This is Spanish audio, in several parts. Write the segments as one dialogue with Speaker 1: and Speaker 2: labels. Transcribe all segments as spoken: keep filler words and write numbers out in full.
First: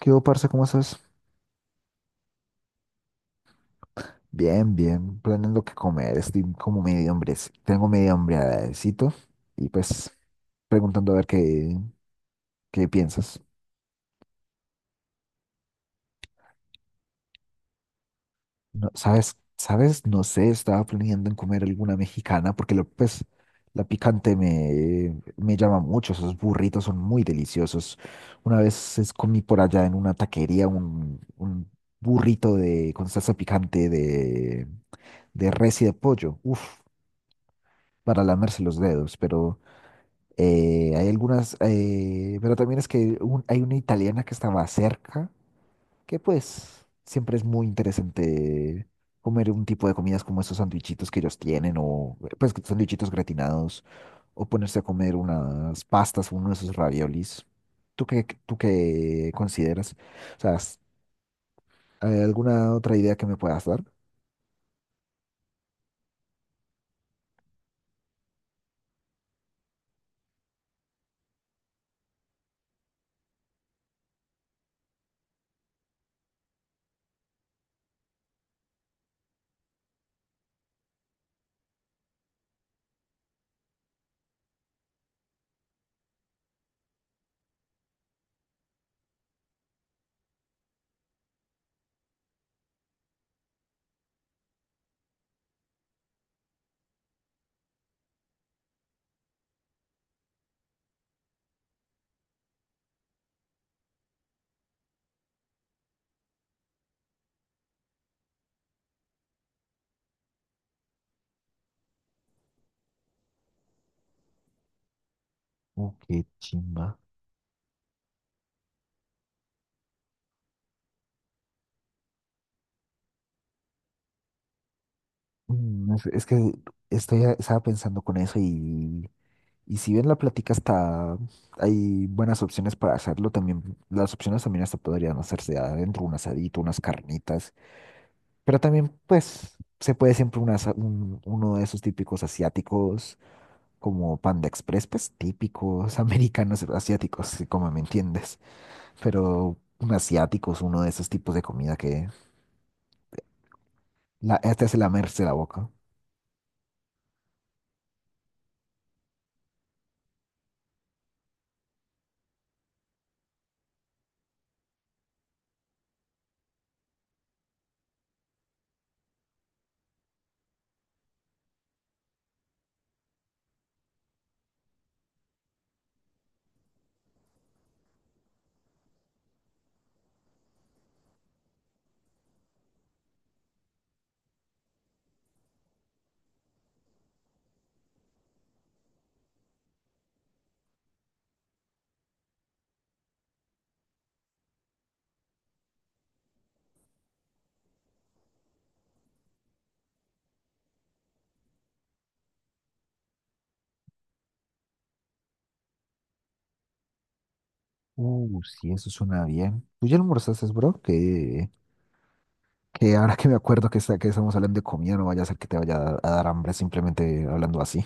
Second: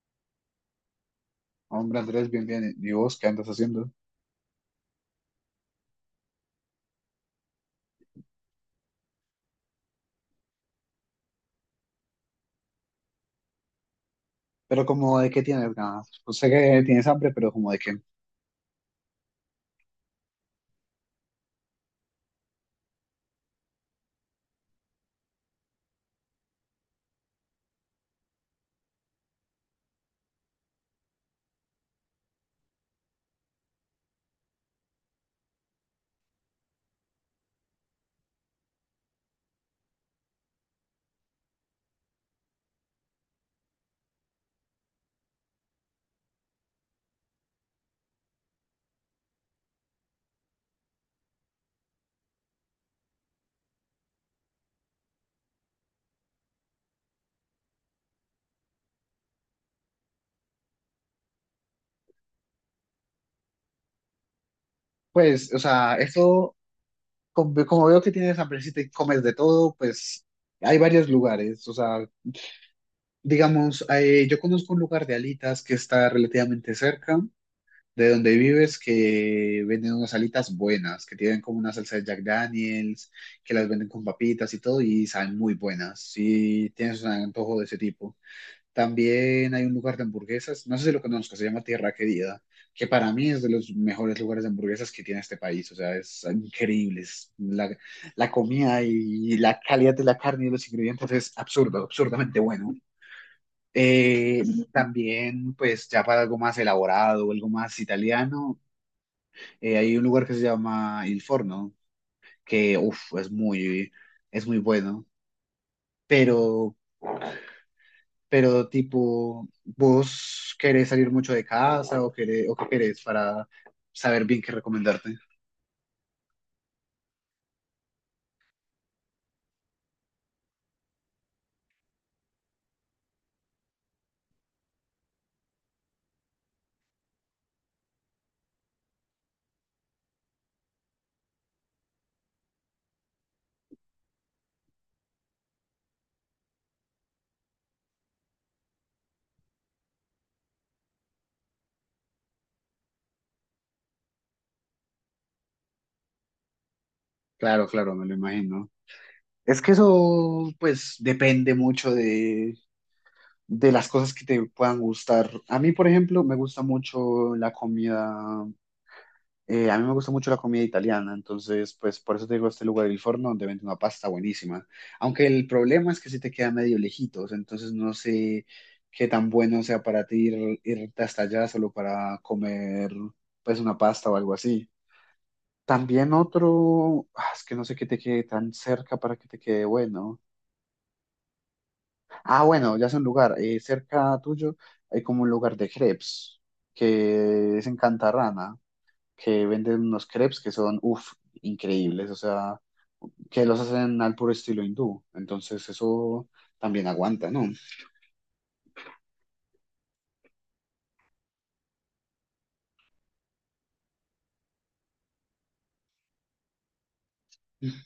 Speaker 1: ¿Qué hubo, parce? ¿Cómo estás?
Speaker 2: Hombre, Andrés, bien, bien. ¿Y vos qué andas haciendo?
Speaker 1: Bien, bien, planeando qué comer. Estoy como medio hambre. Tengo medio hambrecito y pues preguntando a ver qué, qué piensas.
Speaker 2: Pero como de qué tienes ganas. Pues sé que tienes hambre, pero como de qué.
Speaker 1: No, ¿sabes? ¿Sabes? No sé, estaba planeando en comer alguna mexicana porque lo, pues la picante me, me llama mucho. Esos burritos son muy deliciosos. Una vez es- comí por allá en una taquería un, un burrito de, con salsa picante de, de res y de pollo. Uf, para lamerse los dedos, pero... Eh, hay algunas, eh, pero también es que un- hay una italiana que estaba cerca, que pues siempre es muy interesante comer un tipo de comidas como esos sandwichitos que ellos tienen, o pues sandwichitos gratinados, o ponerse a comer unas pastas, uno de esos raviolis. ¿Tú qué, tú qué consideras? O sea, ¿has- ¿hay alguna otra idea que me puedas dar?
Speaker 2: Pues, o sea, eso, como, como veo que tienes hambre, si te comes de todo, pues hay varios lugares. O sea, digamos, eh, yo conozco un lugar de alitas que está relativamente cerca de donde vives, que venden unas alitas buenas, que tienen como una salsa de Jack Daniels, que las venden con papitas y todo, y saben muy buenas. Si tienes un antojo de ese tipo. También hay un lugar de hamburguesas, no sé si lo conozco, se llama Tierra Querida, que para mí es de los mejores lugares de hamburguesas que tiene este país. O sea, es increíble. Es la, la comida y la calidad de la carne y los ingredientes es absurdo, absurdamente bueno. Eh, También, pues ya para algo más elaborado, algo más italiano, eh, hay un lugar que se llama Il Forno, que uf, es muy, es muy bueno.
Speaker 1: Uh, qué
Speaker 2: Pero
Speaker 1: chimba.
Speaker 2: pero tipo, ¿vos querés salir mucho de casa o querés, o qué querés para saber bien qué recomendarte?
Speaker 1: Mm, es, es que estoy, estaba pensando con eso. y Y si bien la plática está, hay buenas opciones para hacerlo, también las opciones también hasta podrían hacerse adentro, un asadito, unas carnitas, pero también pues se puede siempre un asa- un- uno de esos típicos asiáticos como Panda Express, pues típicos americanos asiáticos, sí, como me entiendes, pero un asiático es uno de esos tipos de comida que la, este hace lamerse la boca.
Speaker 2: Claro, claro, me lo imagino. Es que eso, pues, depende mucho de, de las cosas que te puedan gustar. A mí, por ejemplo, me gusta mucho la comida. Eh, a mí me gusta mucho la comida italiana, entonces, pues por eso te digo este lugar del Forno donde venden una pasta buenísima. Aunque el problema es que sí te queda medio lejitos, entonces no sé qué tan bueno sea para ti ir, irte hasta allá solo para comer, pues, una pasta o algo así. También otro, ah, es que no sé qué te quede tan cerca para que te quede bueno. Ah, bueno, ya sé un lugar, eh, cerca tuyo hay como un lugar de crepes que es en Cantarrana, que venden unos crepes que son, uff, increíbles, o sea, que los hacen al puro estilo hindú, entonces eso también aguanta, ¿no?
Speaker 1: Uh, sí, eso suena bien. ¿Tú ya almorzaste, bro? ¿Qué, Que ahora que me acuerdo que, está, que estamos hablando de comida, no vaya a ser que te vaya a, a dar hambre simplemente hablando así.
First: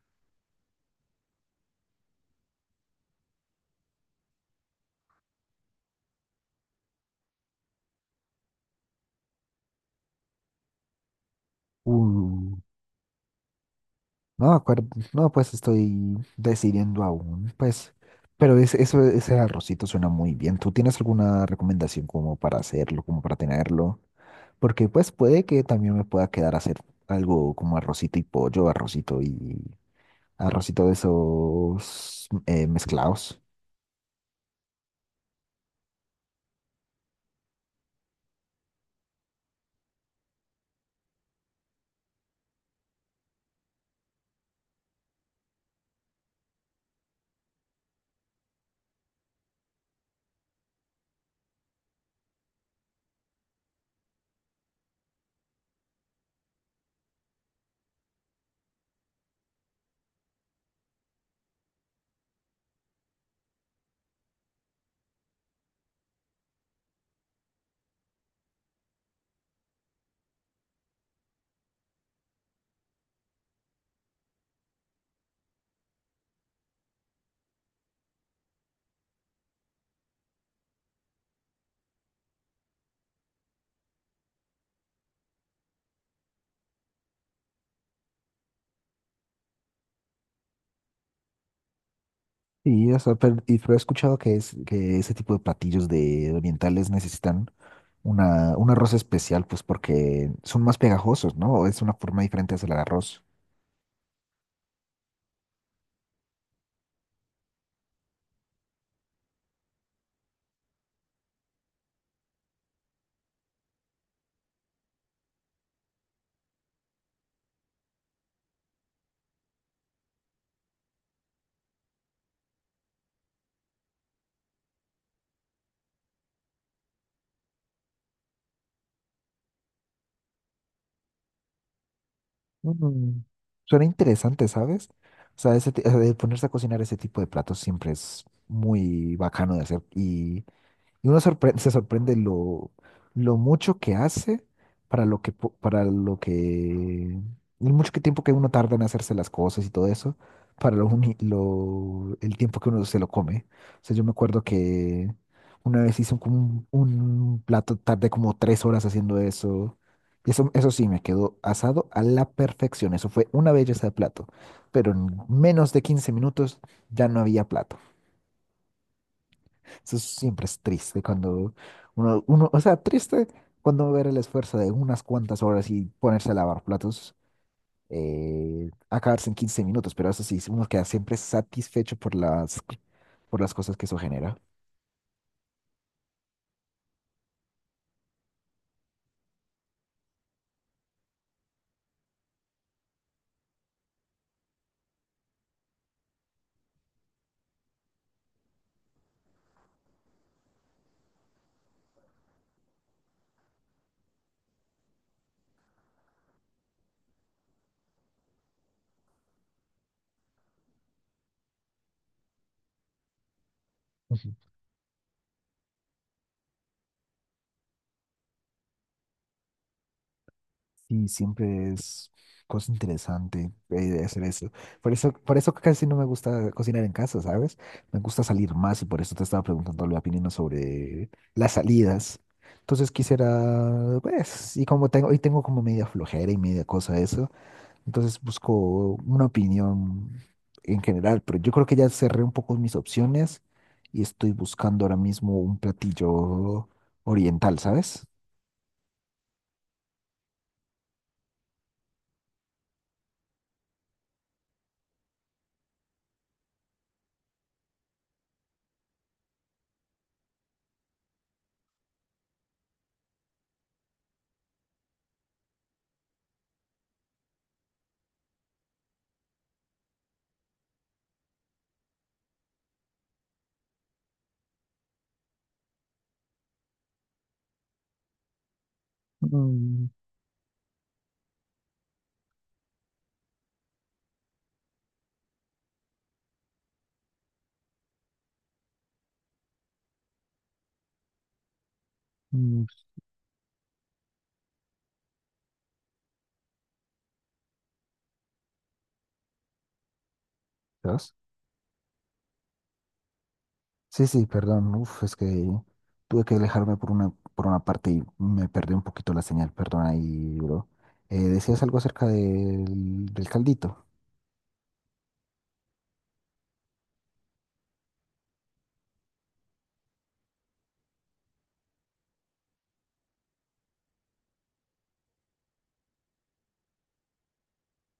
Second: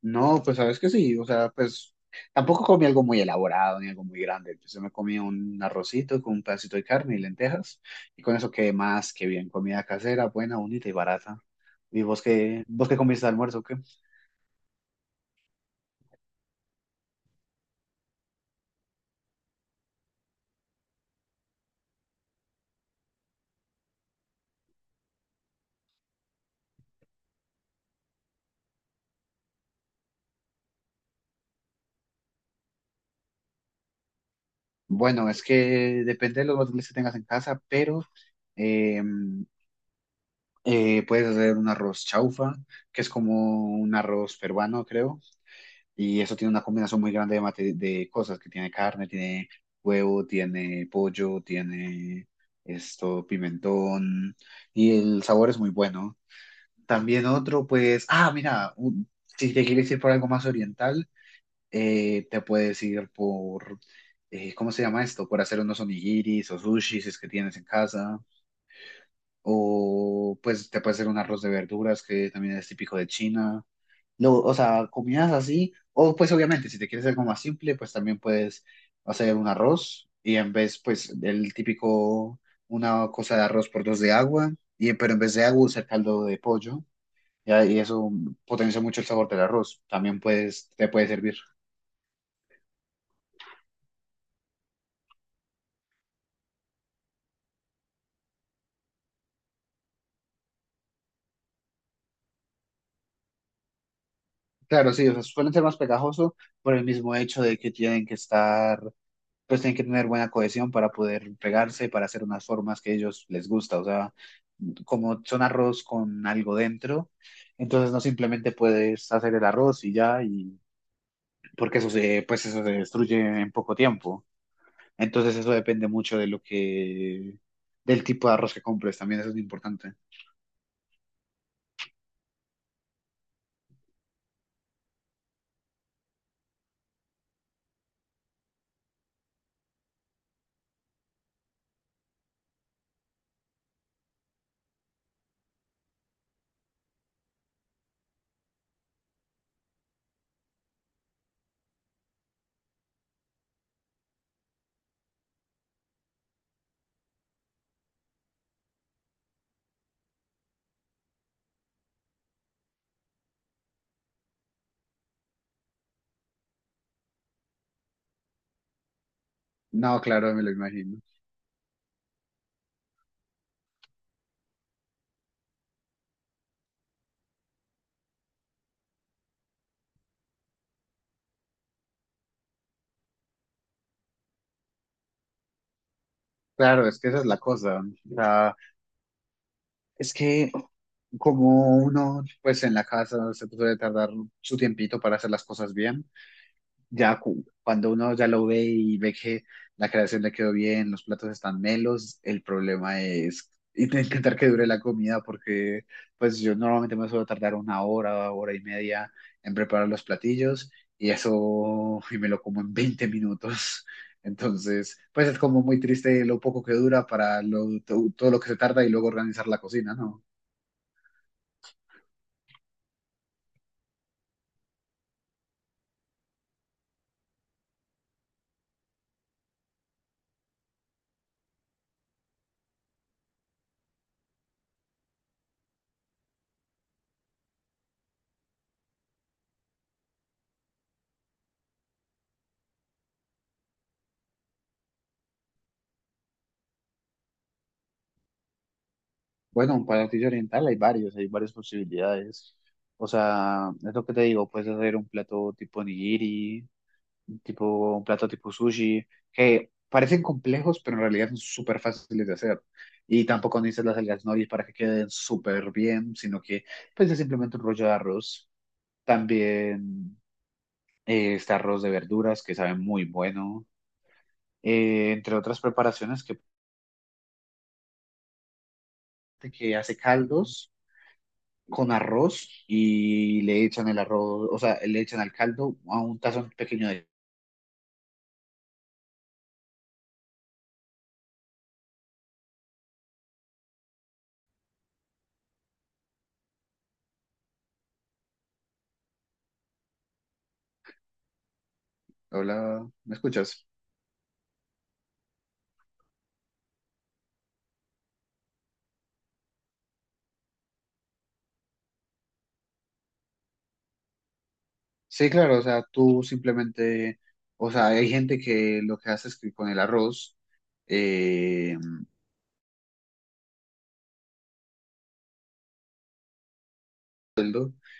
Speaker 2: No, pues sabes que sí, o sea, pues tampoco comí algo muy elaborado ni algo muy grande, pues yo sí me comí un arrocito con un pedacito de carne y lentejas, y con eso quedé más que bien, comida casera, buena, bonita y barata. ¿Y vos
Speaker 1: Uh,
Speaker 2: qué, vos qué comiste de almuerzo, o qué?
Speaker 1: No, acuerdo, no, pues estoy decidiendo aún, pues. Pero es- eso, ese arrocito suena muy bien. ¿Tú tienes alguna recomendación como para hacerlo, como para tenerlo? Porque pues puede que también me pueda quedar a hacer algo como arrocito y pollo, arrocito y arrocito de esos eh, mezclados.
Speaker 2: Bueno, es que depende de los materiales que tengas en casa, pero... em, Eh, puedes hacer un arroz chaufa, que es como un arroz peruano, creo, y eso tiene una combinación muy grande de, mate- de cosas, que tiene carne, tiene huevo, tiene pollo, tiene esto, pimentón, y el sabor es muy bueno. También otro, pues, ah, mira, un- si te quieres ir por algo más oriental, eh, te puedes ir por, eh, ¿cómo se llama esto? Por hacer unos onigiris o sushis, si es que tienes en casa. O pues te puede hacer un arroz de verduras que también es típico de China. Lo, o sea, comidas así. O pues obviamente, si te quieres algo más simple, pues también puedes hacer un arroz y en vez, pues el típico, una cosa de arroz por dos de agua, y, pero en vez de agua usar caldo de pollo. Y, y eso potencia mucho el sabor del arroz. También puedes, te puede servir.
Speaker 1: Y, o sea pero, y pero he escuchado que, es, que ese tipo de platillos de orientales necesitan. una, un arroz especial, pues porque son más pegajosos, ¿no? Es una forma diferente de hacer el arroz.
Speaker 2: Claro, sí, o sea, suelen ser más pegajosos por el mismo hecho de que tienen que estar, pues tienen que tener buena cohesión para poder pegarse, para hacer unas formas que a ellos les gusta. O sea, como son arroz con algo dentro, entonces no simplemente puedes hacer el arroz y ya, y porque eso se, pues eso se destruye en poco tiempo. Entonces eso depende mucho de lo que, del tipo de arroz que compres, también eso es importante.
Speaker 1: Mm, suena interesante, ¿sabes? O sea, ese, ti- eh, ponerse a cocinar ese tipo de platos siempre es muy bacano de hacer. y Y uno sorpre- se sorprende lo, lo mucho que hace para lo que, po- para lo que, el mucho que tiempo que uno tarda en hacerse las cosas y todo eso, para lo, uni- lo- el tiempo que uno se lo come. O sea, yo me acuerdo que una vez hice un, como un, un plato, tardé como tres horas haciendo eso. Y eso, eso sí, me quedó asado a la perfección. Eso fue una belleza de plato. Pero en menos de quince minutos ya no había plato. Eso
Speaker 2: No, claro, me
Speaker 1: siempre
Speaker 2: lo
Speaker 1: es
Speaker 2: imagino.
Speaker 1: triste cuando uno, uno, o sea, triste cuando ver el esfuerzo de unas cuantas horas y ponerse a lavar platos, eh, acabarse en quince minutos, pero eso sí, uno queda siempre satisfecho por las, por las cosas que eso genera.
Speaker 2: Claro, es que esa es la cosa. O sea, es que como uno, pues en la casa se puede tardar su tiempito para hacer las cosas bien, ya cu- cuando uno ya lo ve y ve que la creación le quedó bien, los platos están melos, el problema es int- intentar que dure la comida porque pues yo normalmente me suelo tardar una hora, hora y media en preparar los platillos y eso y me lo como en veinte minutos. Entonces, pues es como muy triste lo poco que dura para lo, to- todo lo que se tarda y luego organizar la cocina, ¿no?
Speaker 1: Sí, siempre es cosa interesante eh, hacer eso. Por eso, por eso casi no me gusta cocinar en casa, ¿sabes? Me gusta salir más y por eso te estaba preguntando la opinión sobre las salidas. Entonces quisiera, pues, y como tengo, y tengo como media flojera y media cosa eso, entonces busco una opinión en general, pero yo creo que ya cerré un poco mis opciones y estoy buscando ahora mismo un platillo oriental, ¿sabes?
Speaker 2: Bueno, un platillo oriental hay varios, hay varias posibilidades. O sea, es lo que te digo, puedes hacer un plato tipo nigiri, tipo, un plato tipo sushi, que parecen complejos, pero en realidad son súper fáciles de hacer. Y tampoco necesitas las algas nori para que queden súper bien, sino que pues es simplemente un rollo de arroz. También eh, está arroz de verduras, que sabe muy bueno. Eh, entre otras preparaciones que, que
Speaker 1: Mm,
Speaker 2: hace caldos con arroz y le echan el arroz, o sea, le echan al caldo a un tazón pequeño de...
Speaker 1: mm, ¿sabes?
Speaker 2: Hola, ¿me escuchas?
Speaker 1: Sí, sí, perdón. Uf, es que tuve que alejarme por una, por una parte y me perdí un poquito la señal. Perdón ahí, bro. Eh, decías algo acerca del, del caldito.
Speaker 2: Sí, claro, o sea, tú simplemente, o sea, hay gente que lo que hace es que con el arroz, eh,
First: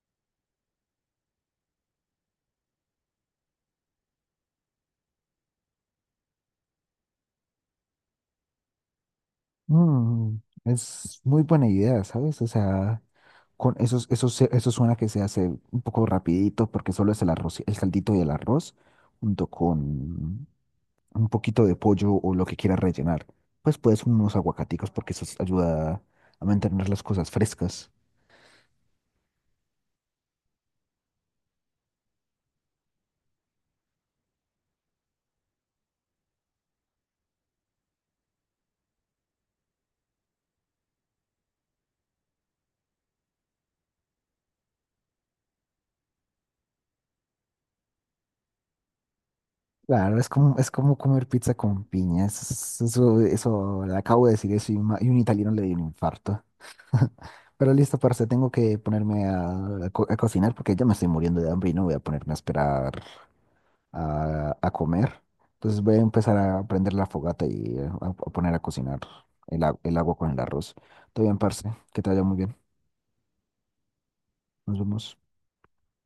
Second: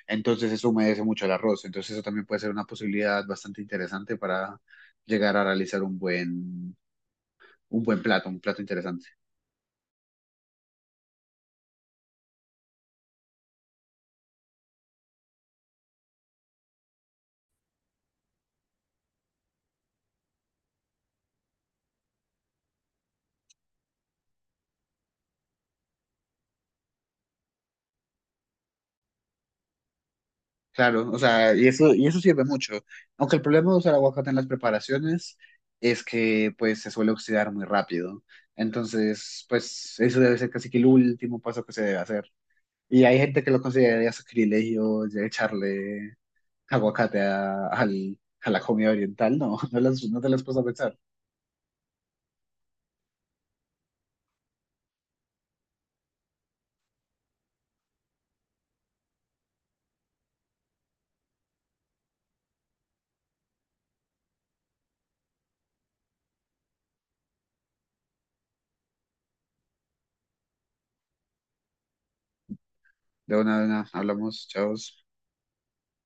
Speaker 2: entonces eso humedece mucho el arroz, entonces eso también puede ser una posibilidad bastante interesante para llegar a realizar un buen, un buen plato, un plato interesante.
Speaker 1: Mm, es muy buena idea, ¿sabes? O sea, con eso, eso, se- eso suena que se hace un poco rapidito porque solo es el arroz, el caldito y el arroz junto con un poquito de pollo o lo que quieras rellenar. Pues puedes unos aguacaticos porque eso ayuda a mantener las cosas frescas.
Speaker 2: Claro, o sea, y eso, y eso sirve mucho. Aunque el problema de usar aguacate en las preparaciones es que pues se suele oxidar muy rápido. Entonces, pues eso debe ser casi que el último paso que se debe hacer. Y hay gente que lo consideraría sacrilegio de echarle aguacate a, al- a la comida oriental. No, no, las,
Speaker 1: Claro,
Speaker 2: no
Speaker 1: es
Speaker 2: te las
Speaker 1: como,
Speaker 2: puedes
Speaker 1: es como
Speaker 2: pensar.
Speaker 1: comer pizza con piñas. Eso, eso, le acabo de decir eso y, ma- y un italiano le dio un infarto. Pero listo, parce, tengo que ponerme a, a co- a cocinar porque ya me estoy muriendo de hambre y no voy a ponerme a esperar a, a comer. Entonces voy a empezar a prender la fogata y eh, a, a poner a cocinar el, a- el agua con el arroz. Todo bien, parce, que te vaya muy bien.
Speaker 2: De una, de una, hablamos, chao.
Speaker 1: Nos vemos.